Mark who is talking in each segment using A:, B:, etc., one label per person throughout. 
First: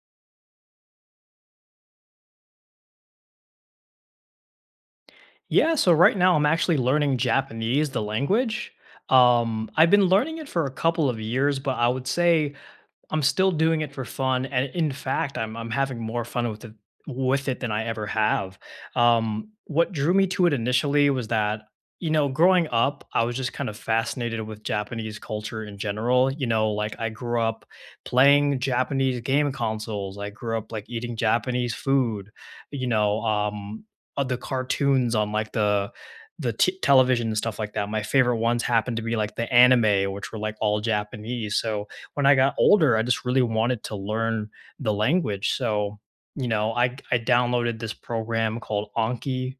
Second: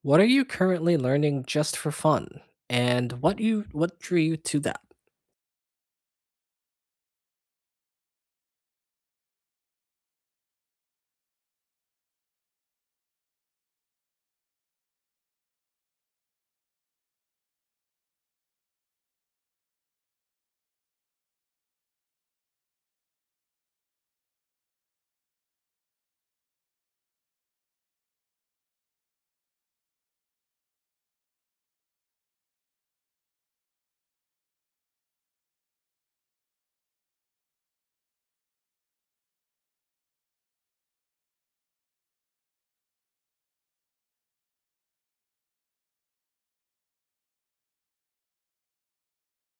A: What are you currently learning just for fun? And what drew you to that?
B: Yeah, so right now I'm actually learning Japanese, the language. I've been learning it for a couple of years, but I would say I'm still doing it for fun, and in fact, I'm having more fun with it than I ever have. What drew me to it initially was that growing up, I was just kind of fascinated with Japanese culture in general. You know, like I grew up playing Japanese game consoles. I grew up like eating Japanese food. You know, um, the cartoons on like the television and stuff like that. My favorite ones happened to be like the anime, which were like all Japanese. So when I got older, I just really wanted to learn the language. So, you know, I downloaded this program called Anki,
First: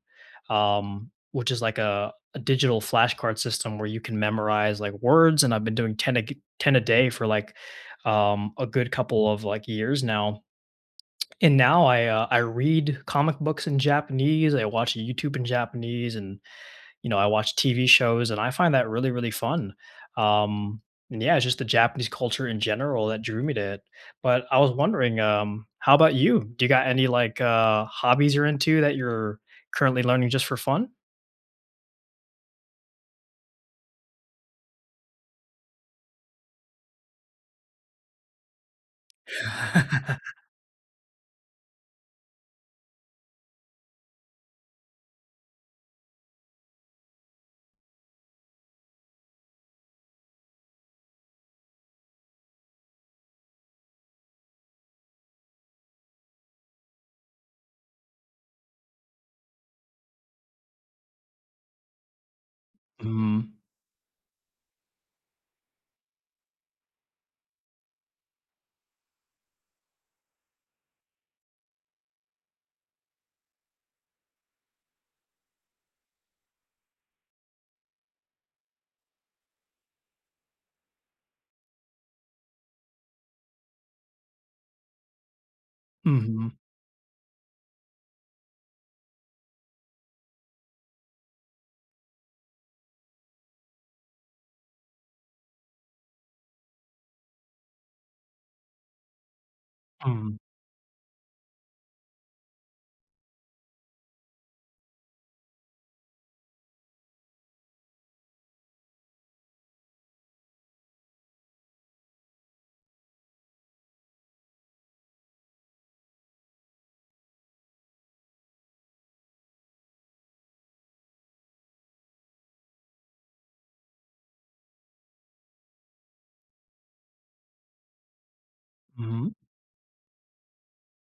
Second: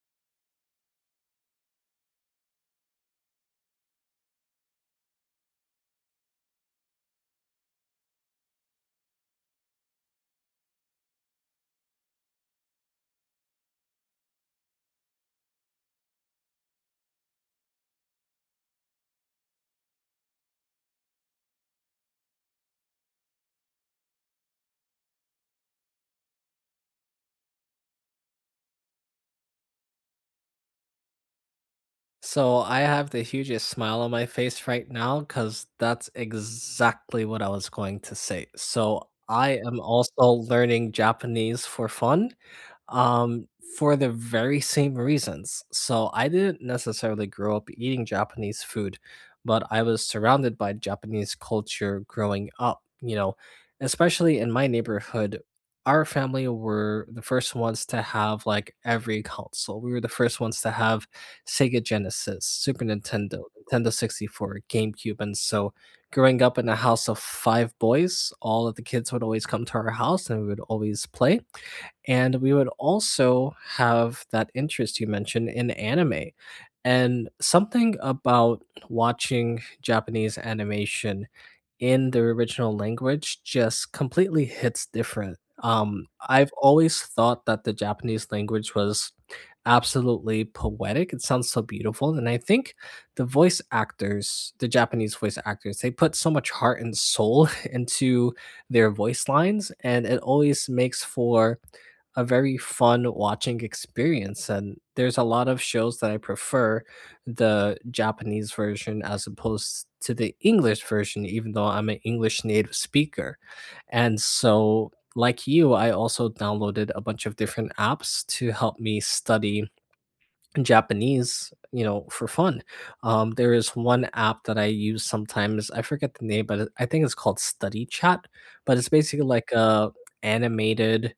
B: which is like a digital flashcard system where you can memorize like words. And I've been doing 10 a day for like a good couple of like years now. And now I read comic books in Japanese. I watch YouTube in Japanese, and I watch TV shows, and I find that really, really fun. Um, and yeah, it's just the Japanese culture in general that drew me to it. But I was wondering, how about you? Do you got any like hobbies you're into that you're currently learning just for fun?
A: So I have the hugest smile on my face right now because that's exactly what I was going to say. So I am also learning Japanese for fun. um, for the very same reasons. So I didn't necessarily grow up eating Japanese food, but I was surrounded by Japanese culture growing up, especially in my neighborhood. Our family were the first ones to have like every console. We were the first ones to have Sega Genesis, Super Nintendo,
B: Mhm.
A: Nintendo 64, GameCube. And so growing up in a house of five boys, all of the kids would always come to our house and we would always play. And we would also have that interest you mentioned in anime. And something about watching Japanese animation in their original language just completely hits different. Um,
B: Mhm.
A: I've always thought that the Japanese language was absolutely poetic. It sounds so beautiful. And I think the voice actors, the Japanese voice actors, they put so much heart and soul into their voice lines. And it
B: Mhm.
A: always makes for a very fun watching experience, and there's a lot of shows that I prefer the Japanese version as opposed to the English version even though I'm an English native speaker. And so like you, I also downloaded a bunch of different apps to help me study Japanese, for fun. There is one app that I use sometimes. I forget the name, but I think it's called Study Chat, but it's basically
B: Mhm.
A: like a animated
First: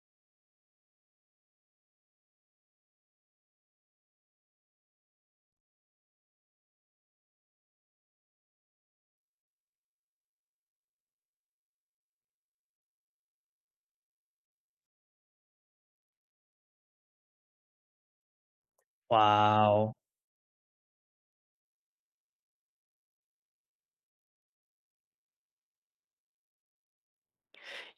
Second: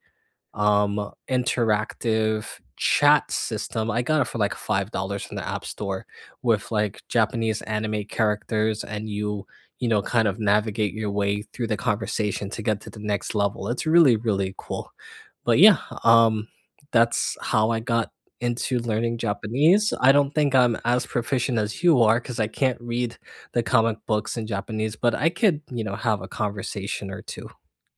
A: interactive chat system. I got it for like $5 from the App Store with like Japanese anime characters, and you, kind of navigate your way through the conversation to get to the next level. It's really, really cool. But yeah, um that's how I got into learning Japanese.
B: Wow.
A: I don't think I'm as proficient as you are because I can't read the comic books in Japanese, but I could, have a conversation or two.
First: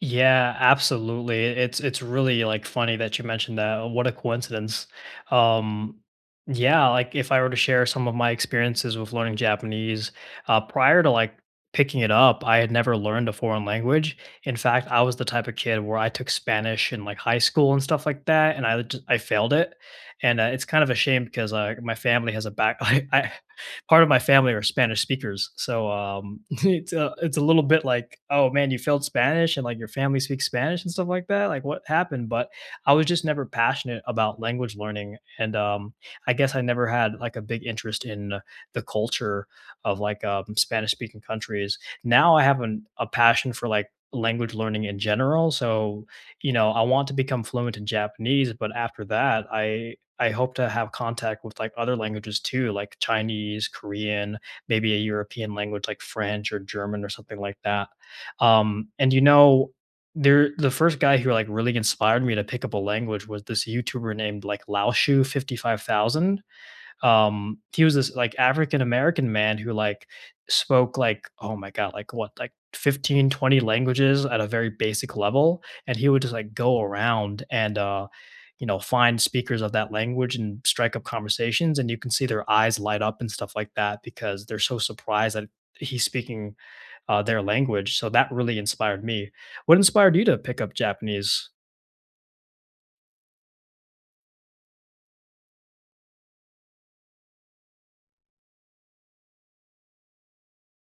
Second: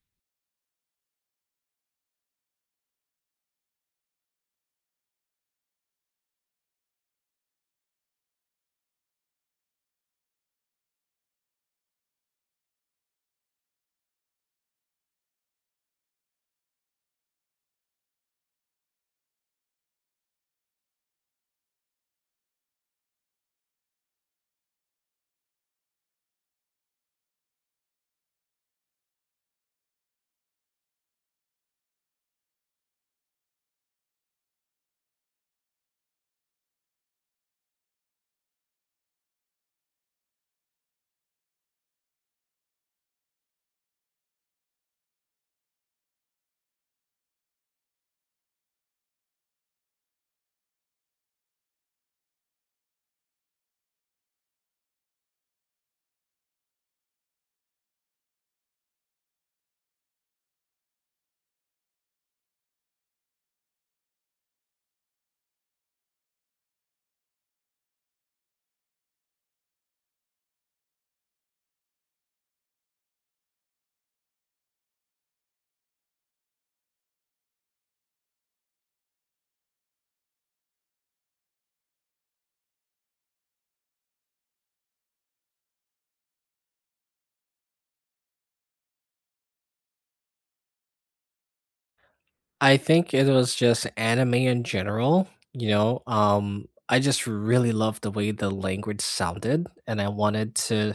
B: Yeah, absolutely. It's really like funny that you mentioned that. What a coincidence. Um, yeah, like if I were to share some of my experiences with learning Japanese, prior to like picking it up, I had never learned a foreign language. In fact, I was the type of kid where I took Spanish in like high school and stuff like that, and I just, I failed it. And it's kind of a shame because my family has a back. I, part of my family are Spanish speakers, so it's a little bit like, oh man, you failed Spanish and like your family speaks Spanish and stuff like that. Like what happened? But I was just never passionate about language learning, and I guess I never had like a big interest in the culture of like Spanish speaking countries. Now I have a passion for like language learning in general. So, you know, I want to become fluent in Japanese, but after that, I hope to have contact with like other languages too, like Chinese, Korean, maybe a European language like French or German or something like that. And you know, the first guy who like really inspired me to pick up a language was this YouTuber named like Laoshu 55,000. He was this like African American man who like spoke like oh my god like what like 15, 20 languages at a very basic level, and he would just like go around and you know, find speakers of that language and strike up conversations. And you can see their eyes light up and stuff like that because they're so surprised that he's speaking their language. So that really inspired me. What inspired you to pick up Japanese?
A: I think it was just anime in general. I just really loved the way the language sounded and I wanted to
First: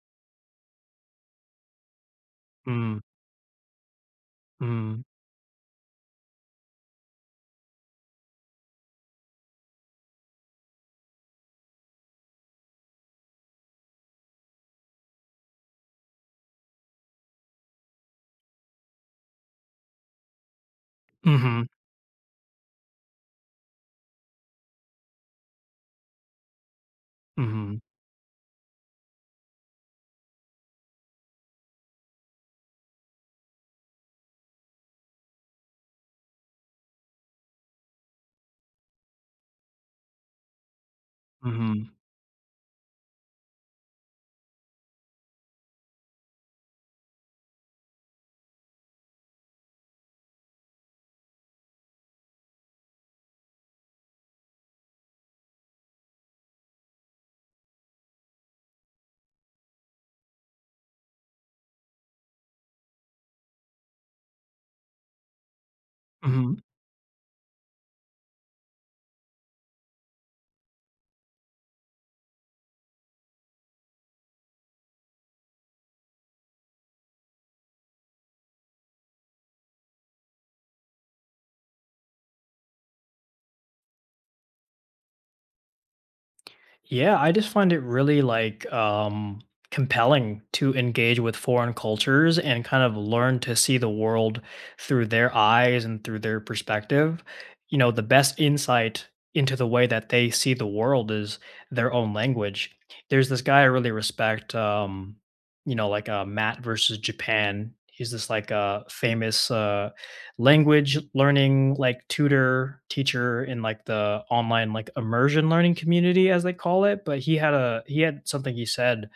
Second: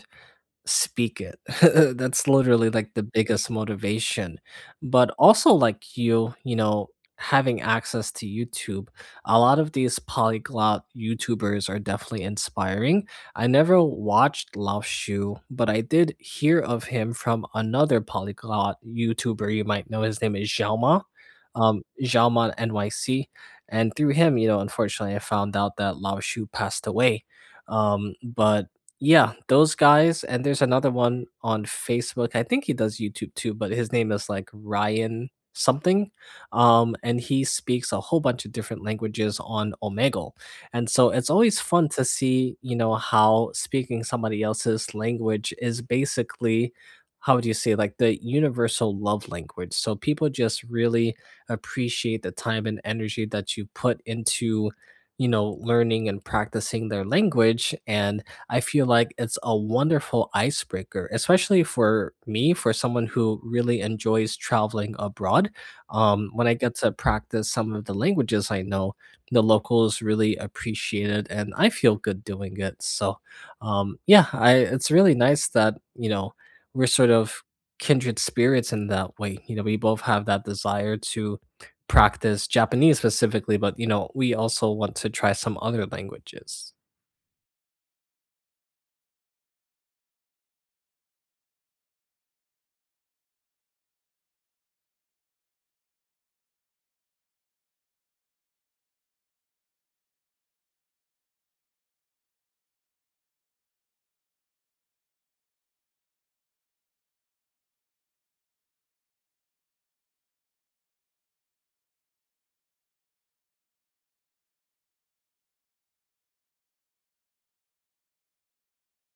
A: speak it. That's literally like
B: Mm,
A: the biggest motivation.
B: mm,
A: But also, like you, having access to YouTube, a lot of these polyglot YouTubers are definitely inspiring. I never watched Lao Shu, but I did hear of him from another polyglot YouTuber. You might know his name is Xiaoma,
B: mm-hmm,
A: Xiaoma NYC. And through him, unfortunately, I found out that Lao Shu passed away.
B: mm-hmm,
A: But yeah, those guys, and there's another one on Facebook. I think he does YouTube too, but his name is like Ryan something. And he speaks a whole bunch of different languages on Omegle. And so it's always fun
B: mm-hmm,
A: to see, how speaking somebody else's language is basically, how would you say, like the universal love language. So people just really appreciate the time and energy that you put into learning and practicing their language, and I feel like it's a wonderful icebreaker, especially for me, for someone who really enjoys traveling abroad. When I
B: mm-hmm.
A: get to practice some of the languages I know, the locals really appreciate it, and I feel good doing it. So, yeah, it's really nice that we're sort of kindred spirits in that way. We both have that desire to practice Japanese specifically, but we also want to try some other languages.
B: Yeah, I just find it really like compelling to engage with foreign cultures and kind of learn to see the world through their eyes and through their perspective. You know, the best insight into the way that they see the world is their own language. There's this guy I really respect you know like Matt versus Japan. He's this like famous language learning like tutor teacher in like the online like immersion learning community as they call it, but he had something he said,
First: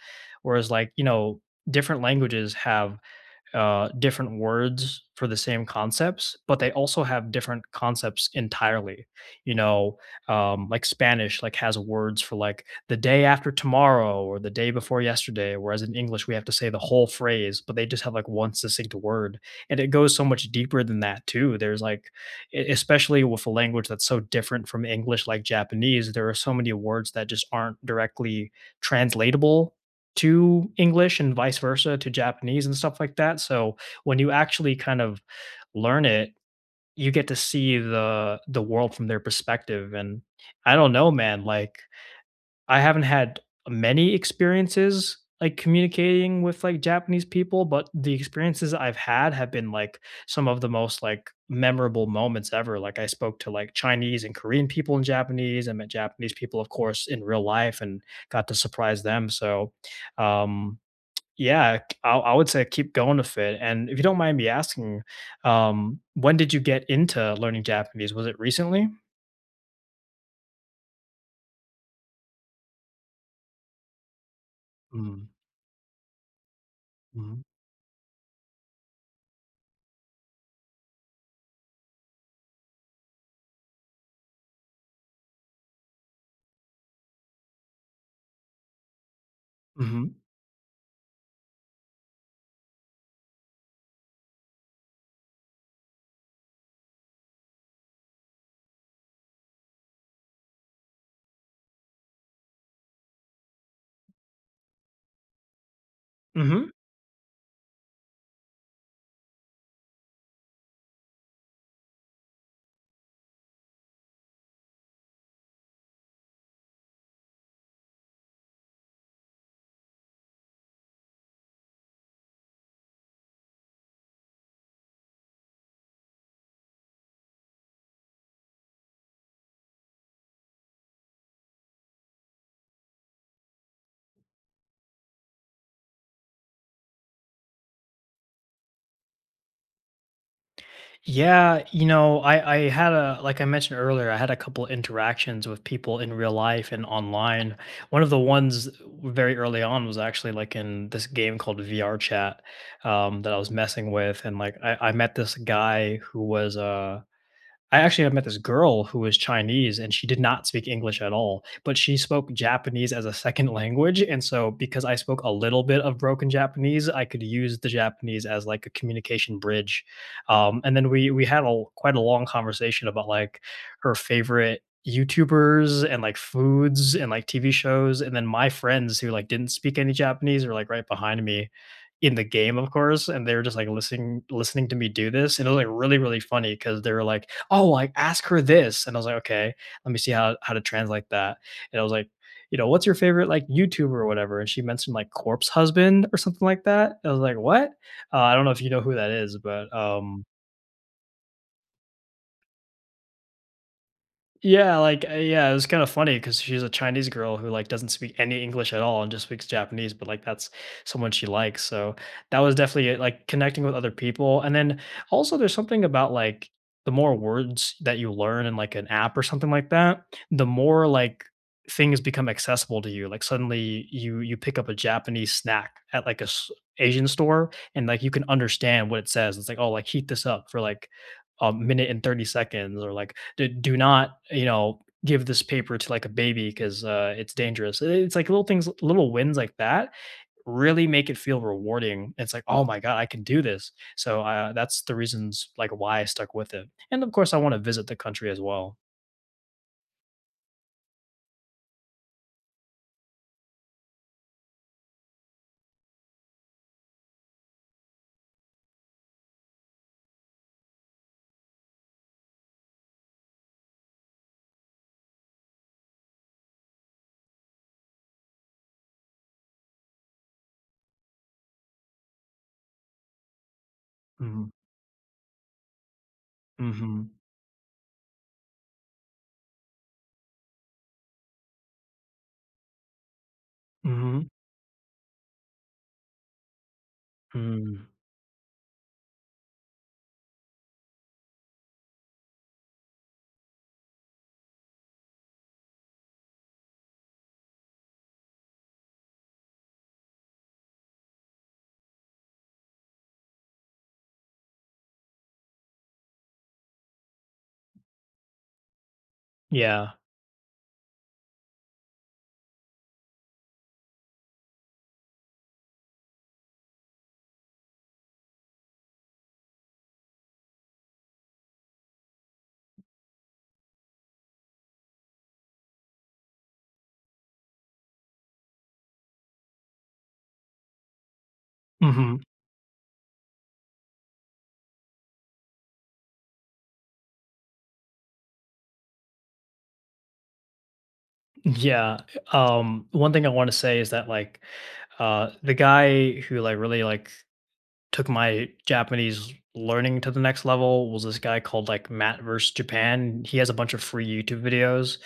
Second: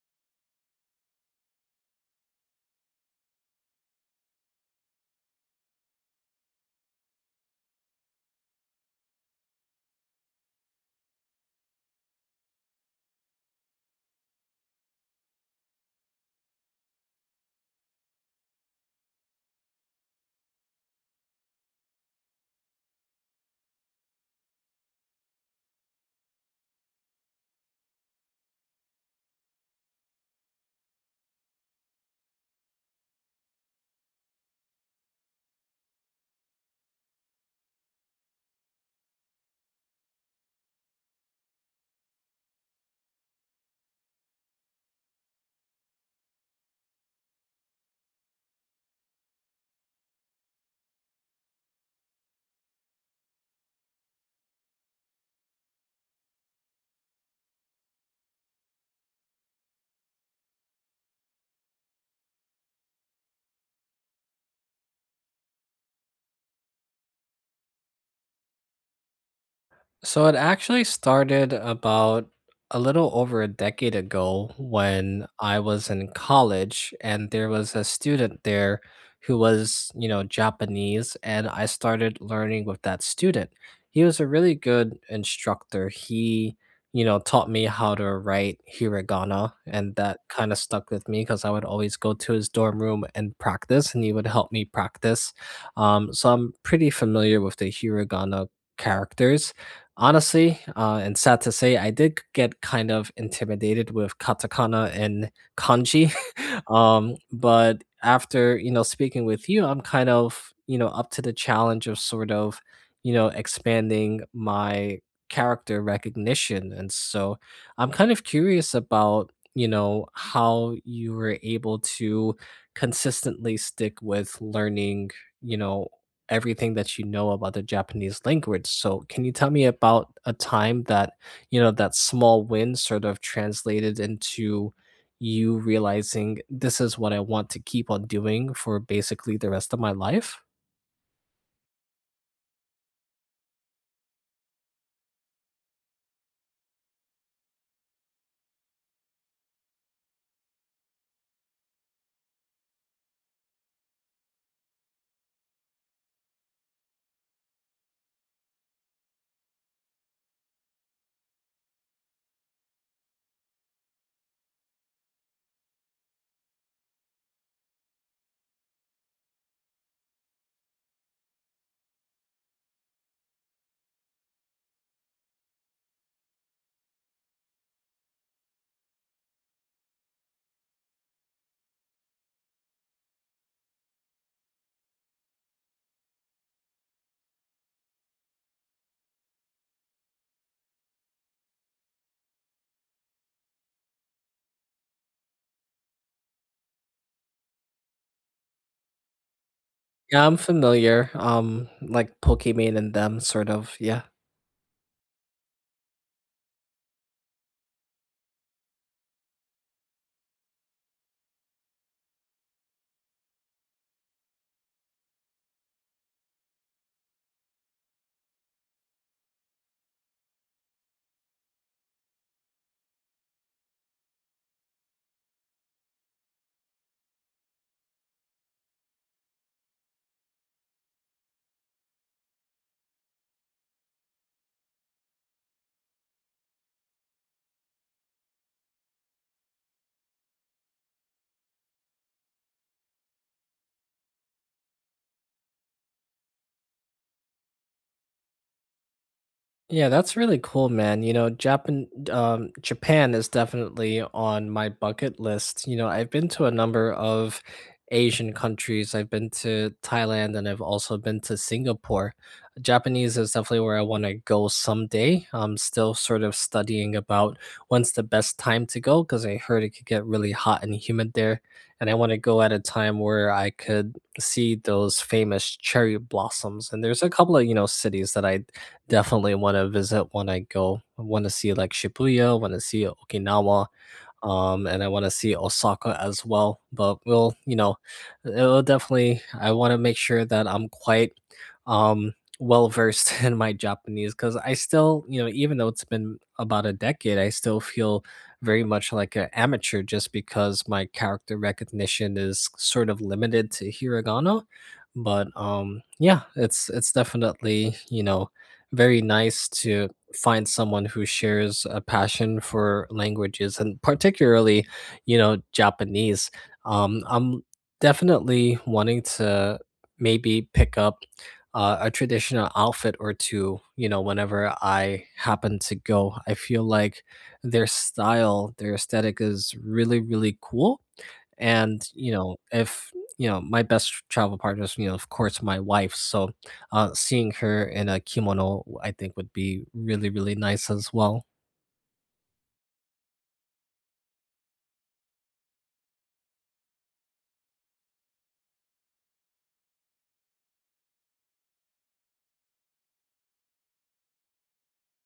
B: whereas like you know different languages have different words for the same concepts, but they also have different concepts entirely. You know, like Spanish, like has words for like the day after tomorrow or the day before yesterday, whereas in English we have to say the whole phrase, but they just have like one succinct word, and it goes so much deeper than that too. There's like, especially with a language that's so different from English, like Japanese, there are so many words that just aren't directly translatable to English and vice versa to Japanese and stuff like that. So when you actually kind of learn it, you get to see the world from their perspective. And I don't know, man, like I haven't had many experiences like communicating with like Japanese people, but the experiences I've had have been like some of the most like memorable moments ever. Like I spoke to like Chinese and Korean people in Japanese. I met Japanese people, of course, in real life and got to surprise them. So um yeah, I would say keep going with it, and if you don't mind me asking, when did you get into learning Japanese? Was it recently?
A: So it actually started about a little over a decade ago when
B: Mm,
A: I was in college and
B: mhm,
A: there was a student there who was, Japanese, and I started learning with that student. He was a really good instructor. He taught me how to write hiragana, and that
B: mhm,
A: kind of stuck with me because I would always go to his dorm room and practice and he would help me practice. So I'm pretty familiar with the hiragana characters. Honestly, and sad to say, I did get kind of intimidated with katakana and kanji,
B: mhm.
A: but after speaking with you, I'm kind of up to the challenge of sort of expanding my character recognition, and so I'm kind of curious about how you were able to consistently stick with learning you know everything that you know about the Japanese language. So, can you tell me about a time that small win sort of translated into you realizing this is what I want to keep on doing for basically the rest of my life.
B: Yeah, you know, I had a like I mentioned earlier, I had a couple interactions with people in real life and online. One of the ones very early on was actually like in this game called VR Chat, that I was messing with, and like I met this guy who was I actually have met this girl who was Chinese, and she did not speak English at all, but she spoke Japanese as a second language. And so, because I spoke a little bit of broken Japanese, I could use the Japanese as like a communication bridge. And then we had a quite a long conversation about like her favorite YouTubers and like foods and like TV shows. And then my friends who like didn't speak any Japanese are like right behind me in the game, of course, and they were just like listening to me do this, and it was like really really funny because they were like, "Oh, like ask her this," and I was like, "Okay, let me see how to translate that," and I was like. You know, what's your favorite like YouTuber or whatever? And she mentioned like Corpse Husband or something like that. I was like, what? I don't know if you know who that is, but
A: Yeah, I'm familiar. Like Pokemon and them, sort of. Yeah.
B: yeah, like, yeah, it was kinda funny because she's a Chinese girl who, like, doesn't speak any English at all and just speaks Japanese, but, like, that's someone she likes, so that was definitely it, like, connecting with other people, and then, also, there's something about, like, the more words that you learn in, like, an app or something like that, the more, like, things become accessible to you, like, suddenly you pick up a Japanese snack at, like, a s Asian store, and, like, you can understand what it says. It's like, "Oh, like, heat this up for, like, a minute and 30 seconds, or like do not you know give this paper to like a baby because it's dangerous." It's like little things, little wins like that really make it feel rewarding. It's like oh my god I can do this. So that's the reasons like why I stuck with it, and of course I want to visit the country as well.
A: Yeah, that's really cool, man. Japan is definitely on my bucket list. I've been to a number of Asian countries. I've been to Thailand, and I've also been to Singapore. Japanese is definitely where I want to go someday. I'm still sort of studying about when's the best time to go because I heard it could get really hot and humid there. And I want to go at a time where I could
B: Hmm.
A: see those famous cherry blossoms. And there's a
B: Hmm.
A: couple of, cities that I definitely want to visit when I go. I want to see like Shibuya, want to see Okinawa,
B: Hmm.
A: and I want to see Osaka as well. But
B: Mm.
A: it'll definitely. I want to make sure that I'm quite um, well versed in my Japanese because I still, even though it's been about a decade, I still feel very much like an amateur just because my character recognition is sort of limited to hiragana. But yeah, it's definitely very nice to
B: Yeah.
A: find someone who shares a passion for languages and particularly, Japanese. I'm definitely wanting to maybe pick up a traditional outfit or two, whenever I happen to go. I feel like their style, their aesthetic is really, really cool, and,
B: Hmm.
A: if my best travel partner is, of course, my wife. So, seeing her in a kimono, I think, would be really, really nice as well.
B: Yeah. One thing I want to say is that like the guy who like really like took my Japanese learning to the next level was this guy called like Matt vs. Japan. He has a bunch of free YouTube videos.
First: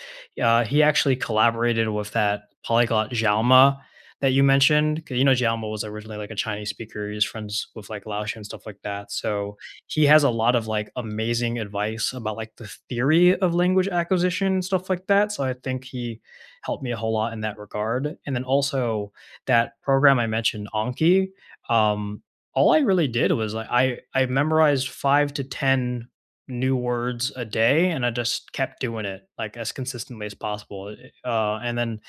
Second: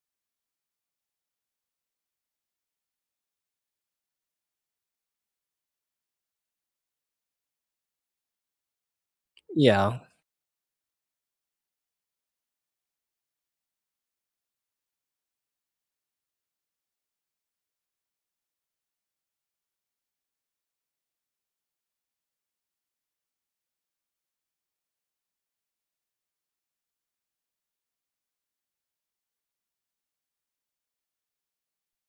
B: He actually collaborated with that polyglot Xiaoma that you mentioned. 'Cause, you know, Xiaoma was originally like a Chinese speaker. He was friends with like Laotian and stuff like that. So
A: Yeah,
B: he has a lot of like amazing advice about like the theory of language acquisition and stuff like that. So I think he helped me a whole lot in that regard. And then also that program I mentioned, Anki, um, all I really did was like I memorized 5 to 10 new words a day, and I just kept doing it like as consistently as possible. And then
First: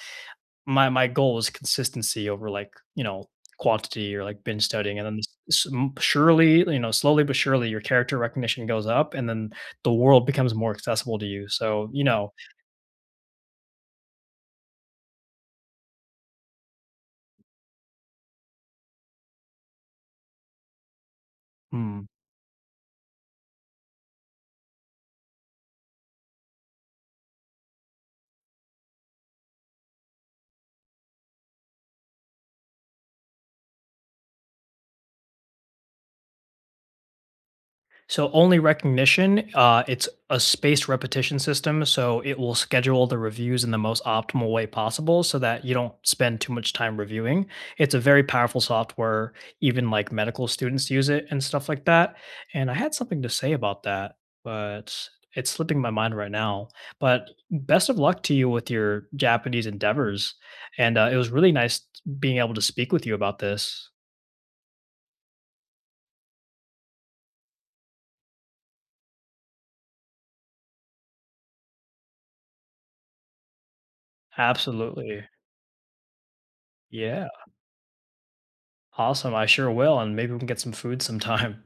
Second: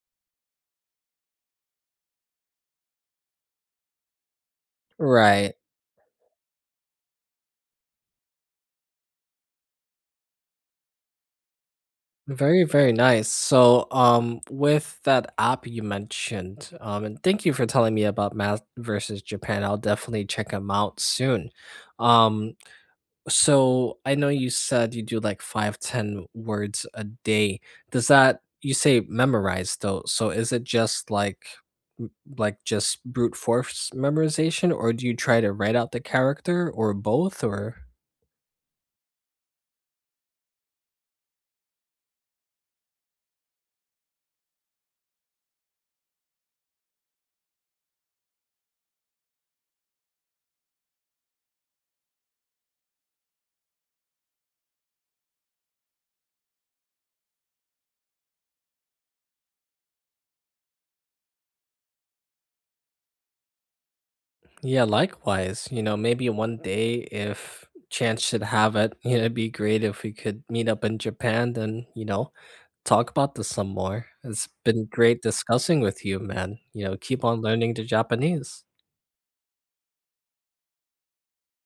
B: my goal was consistency over like, you know, quantity or like binge studying. And then
A: right.
B: surely, you know, slowly but surely your character recognition goes up, and then the world becomes more accessible to you. So, you know,
A: Very, very nice. So, with that app you mentioned, and thank you for telling me about Math versus Japan. I'll definitely check them out soon.
B: hmm.
A: Um, So I know you said you do like five ten words a day. Does that you say memorize though? So is it just like m- like just brute force memorization, or do you try to write out the character or both or.
B: So only recognition, it's a spaced repetition system, so it will schedule the reviews in the most optimal way possible so that you don't spend too much time reviewing. It's a very powerful software, even like medical students use it and stuff like that. And I had something to say about that, but it's slipping my mind right now. But best of luck to you with your Japanese endeavors. And it was really nice being able to speak with you about this.
A: Yeah, likewise. Maybe one day if chance should have it, it'd be great if we could meet up in Japan and, talk about this some more. It's been great
B: Absolutely.
A: discussing with you, man. Keep
B: Yeah.
A: on learning the Japanese.
B: Awesome. I sure will. And maybe we can get some food sometime.